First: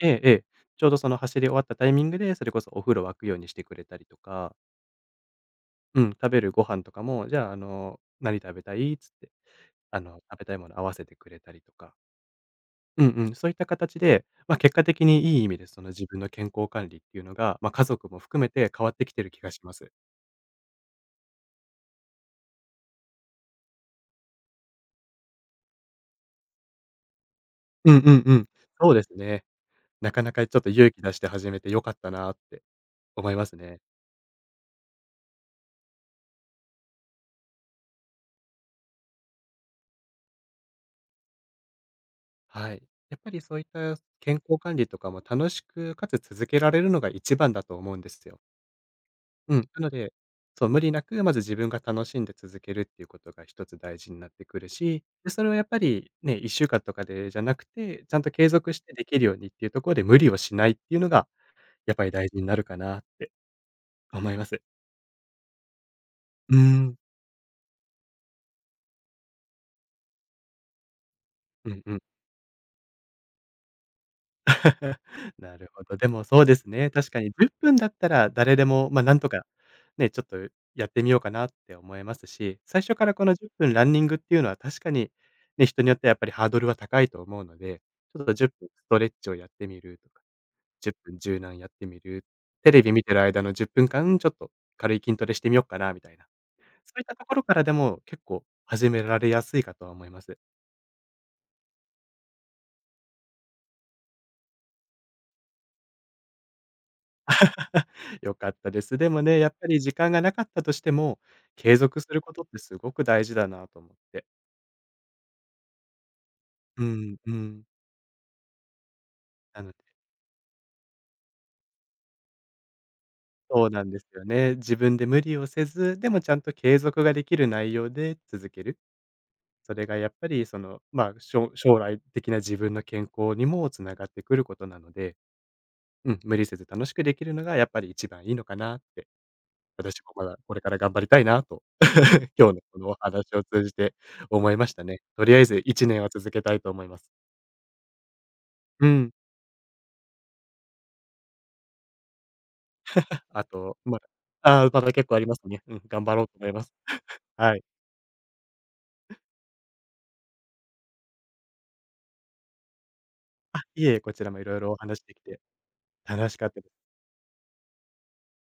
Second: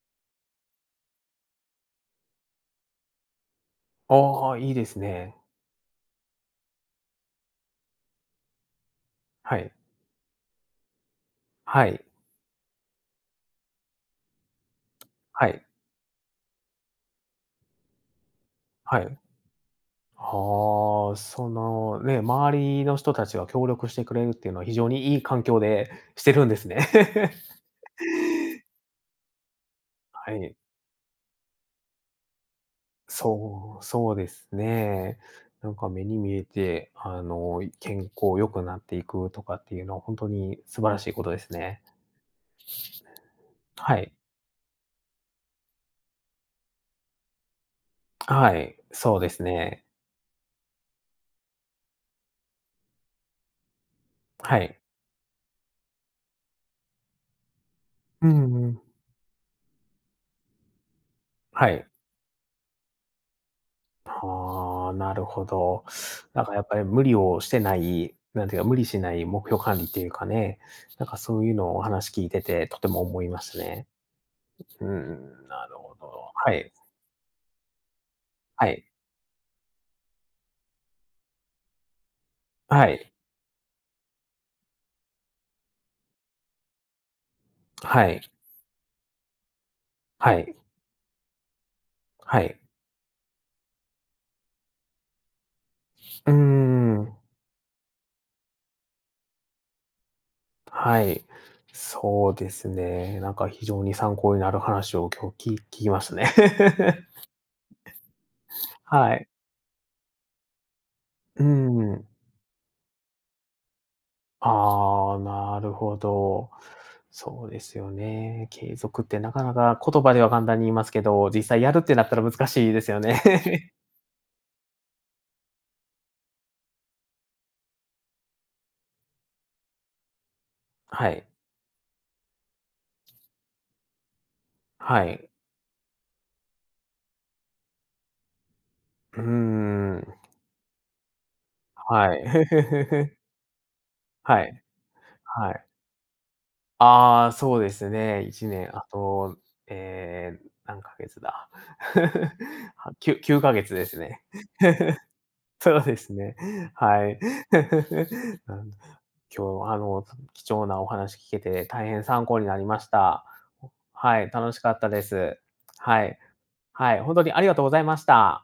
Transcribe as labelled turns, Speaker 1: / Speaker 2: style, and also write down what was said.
Speaker 1: ええええ、ちょうどその走り終わったタイミングで、それこそお風呂沸くようにしてくれたりと
Speaker 2: あ
Speaker 1: か
Speaker 2: あ、いいですね。
Speaker 1: うん、食べるご飯とかも「じゃあ、あの、何食べたい？」つって、
Speaker 2: はい。
Speaker 1: あの食べたいもの合わせてくれたりと
Speaker 2: は
Speaker 1: か
Speaker 2: い。
Speaker 1: うんうん。そういった形で、ま、結果的にいい意
Speaker 2: は
Speaker 1: 味で
Speaker 2: い。
Speaker 1: その自分の健康管理っていうのが、ま、家族も含めて変わっ
Speaker 2: は
Speaker 1: てき
Speaker 2: い。
Speaker 1: てる気がします。
Speaker 2: ああ、そのね、周りの人達が協力してくれるっていうのは非常にいい環境でしてるんですね。
Speaker 1: うんうんうん。そうですね。なかな
Speaker 2: は
Speaker 1: かち
Speaker 2: い。
Speaker 1: ょっと勇気出して始めてよかったなって思います
Speaker 2: そ
Speaker 1: ね。
Speaker 2: う、そうですね。なんか目に見えて、あの健康良くなっていくとかっていうのはほんとに素晴らしいことですね。
Speaker 1: はい。やっぱりそういった
Speaker 2: はい。
Speaker 1: 健康管理とかも楽しくかつ続けられるのが一番だと思うんで すよ。
Speaker 2: はい、そうです
Speaker 1: うん、な
Speaker 2: ね。
Speaker 1: ので、そう、無理なく、まず自分が楽しんで続けるっていうことが1つ大事になって
Speaker 2: は
Speaker 1: くる
Speaker 2: い。
Speaker 1: し、で、それはやっぱり、ね、1週間とかでじゃなくて、ちゃん
Speaker 2: う
Speaker 1: と継
Speaker 2: んう
Speaker 1: 続し
Speaker 2: ん。
Speaker 1: てできるようにっていうとこで無理をしないっていうのが、
Speaker 2: はい。
Speaker 1: やっぱり大事になるかなって思います。
Speaker 2: はあ、なるほど。なん
Speaker 1: う
Speaker 2: か
Speaker 1: ー
Speaker 2: やっぱり
Speaker 1: ん。
Speaker 2: 無理をしてない、なんていうか、無理しない目標管理っていうかね。なんかそういう
Speaker 1: う
Speaker 2: のを
Speaker 1: ん
Speaker 2: お
Speaker 1: うん。
Speaker 2: 話聞いてて、とても思いますね。う ん、
Speaker 1: な
Speaker 2: な
Speaker 1: る
Speaker 2: る
Speaker 1: ほ
Speaker 2: ほ
Speaker 1: ど。でも
Speaker 2: ど。
Speaker 1: そう
Speaker 2: は
Speaker 1: です
Speaker 2: い。
Speaker 1: ね、確かに10分だったら誰で
Speaker 2: はい。
Speaker 1: も、ま、なんとか、ね、ちょっとやってみようかなって思えますし、最
Speaker 2: は
Speaker 1: 初か
Speaker 2: い。
Speaker 1: らこの10分ランニングっていうのは確かに、ね、人によってはやっぱりハードルは高いと思うので、
Speaker 2: は
Speaker 1: ちょっ
Speaker 2: い。
Speaker 1: と10分ストレッチをやってみる、
Speaker 2: はい。
Speaker 1: 10分柔軟やってみる、
Speaker 2: はい。
Speaker 1: テレビ見てる間の10分間ちょっと軽い筋トレしてみよっかなみたいな、
Speaker 2: うんう
Speaker 1: そ
Speaker 2: ん
Speaker 1: う
Speaker 2: う
Speaker 1: いった
Speaker 2: ん。
Speaker 1: ところからでも結構始められやすいかとは思います。
Speaker 2: はい、そうですね。なんか非常に参考になる話を今日き聞きましたね。
Speaker 1: 良かったです。で
Speaker 2: は
Speaker 1: も
Speaker 2: い。
Speaker 1: ね、やっぱり時間が無かったとしても、
Speaker 2: うー
Speaker 1: 継続
Speaker 2: ん。
Speaker 1: することってすごく大事だなと思って。
Speaker 2: ああ、なるほど。
Speaker 1: うんう
Speaker 2: そうで
Speaker 1: ん。
Speaker 2: すよね。継続ってなかな
Speaker 1: なので
Speaker 2: か言葉では簡単に言いますけど、実際やるってなったら難しいですよ
Speaker 1: そう
Speaker 2: ね。
Speaker 1: なんですよね。自分で無理をせず、でもちゃんと継続が出来る内容で続ける。それがやっぱり、その、
Speaker 2: は
Speaker 1: ま、
Speaker 2: い。
Speaker 1: しょ将来的な自分の健康にも繋がっているくることなの
Speaker 2: は
Speaker 1: で、
Speaker 2: い。
Speaker 1: うん、無理せず楽しくできるのがやっぱり一番いいのかなって。
Speaker 2: うー
Speaker 1: 私も
Speaker 2: ん。
Speaker 1: まだこれから頑張りたいなと、
Speaker 2: はい。
Speaker 1: 今日のこのお 話を通じて
Speaker 2: は
Speaker 1: 思い
Speaker 2: い、
Speaker 1: ましたね。とりあえ
Speaker 2: は
Speaker 1: ず
Speaker 2: い。
Speaker 1: 1年は続けたいと思います。
Speaker 2: ああ、そうですね、1年、あ
Speaker 1: うん。
Speaker 2: と、ええ、何ヶ月だ、はきゅ きゅう
Speaker 1: あ
Speaker 2: かげつ
Speaker 1: と、
Speaker 2: で
Speaker 1: ま、
Speaker 2: すね。
Speaker 1: ああ、まだ結構あります ね。う
Speaker 2: そ
Speaker 1: ん、
Speaker 2: うで
Speaker 1: 頑
Speaker 2: す
Speaker 1: 張ろうと
Speaker 2: ね、
Speaker 1: 思います。
Speaker 2: はい。
Speaker 1: はい。
Speaker 2: あん、今日、あの貴重なお話聞けて大変参考になりました。
Speaker 1: あ、いえ、こ
Speaker 2: は
Speaker 1: ち
Speaker 2: い、
Speaker 1: らもい
Speaker 2: 楽
Speaker 1: ろ
Speaker 2: し
Speaker 1: い
Speaker 2: か
Speaker 1: ろお
Speaker 2: った
Speaker 1: 話
Speaker 2: で
Speaker 1: しでき
Speaker 2: す。
Speaker 1: て
Speaker 2: はい、
Speaker 1: 楽しかったで
Speaker 2: はい、ほんとにありがとうございました。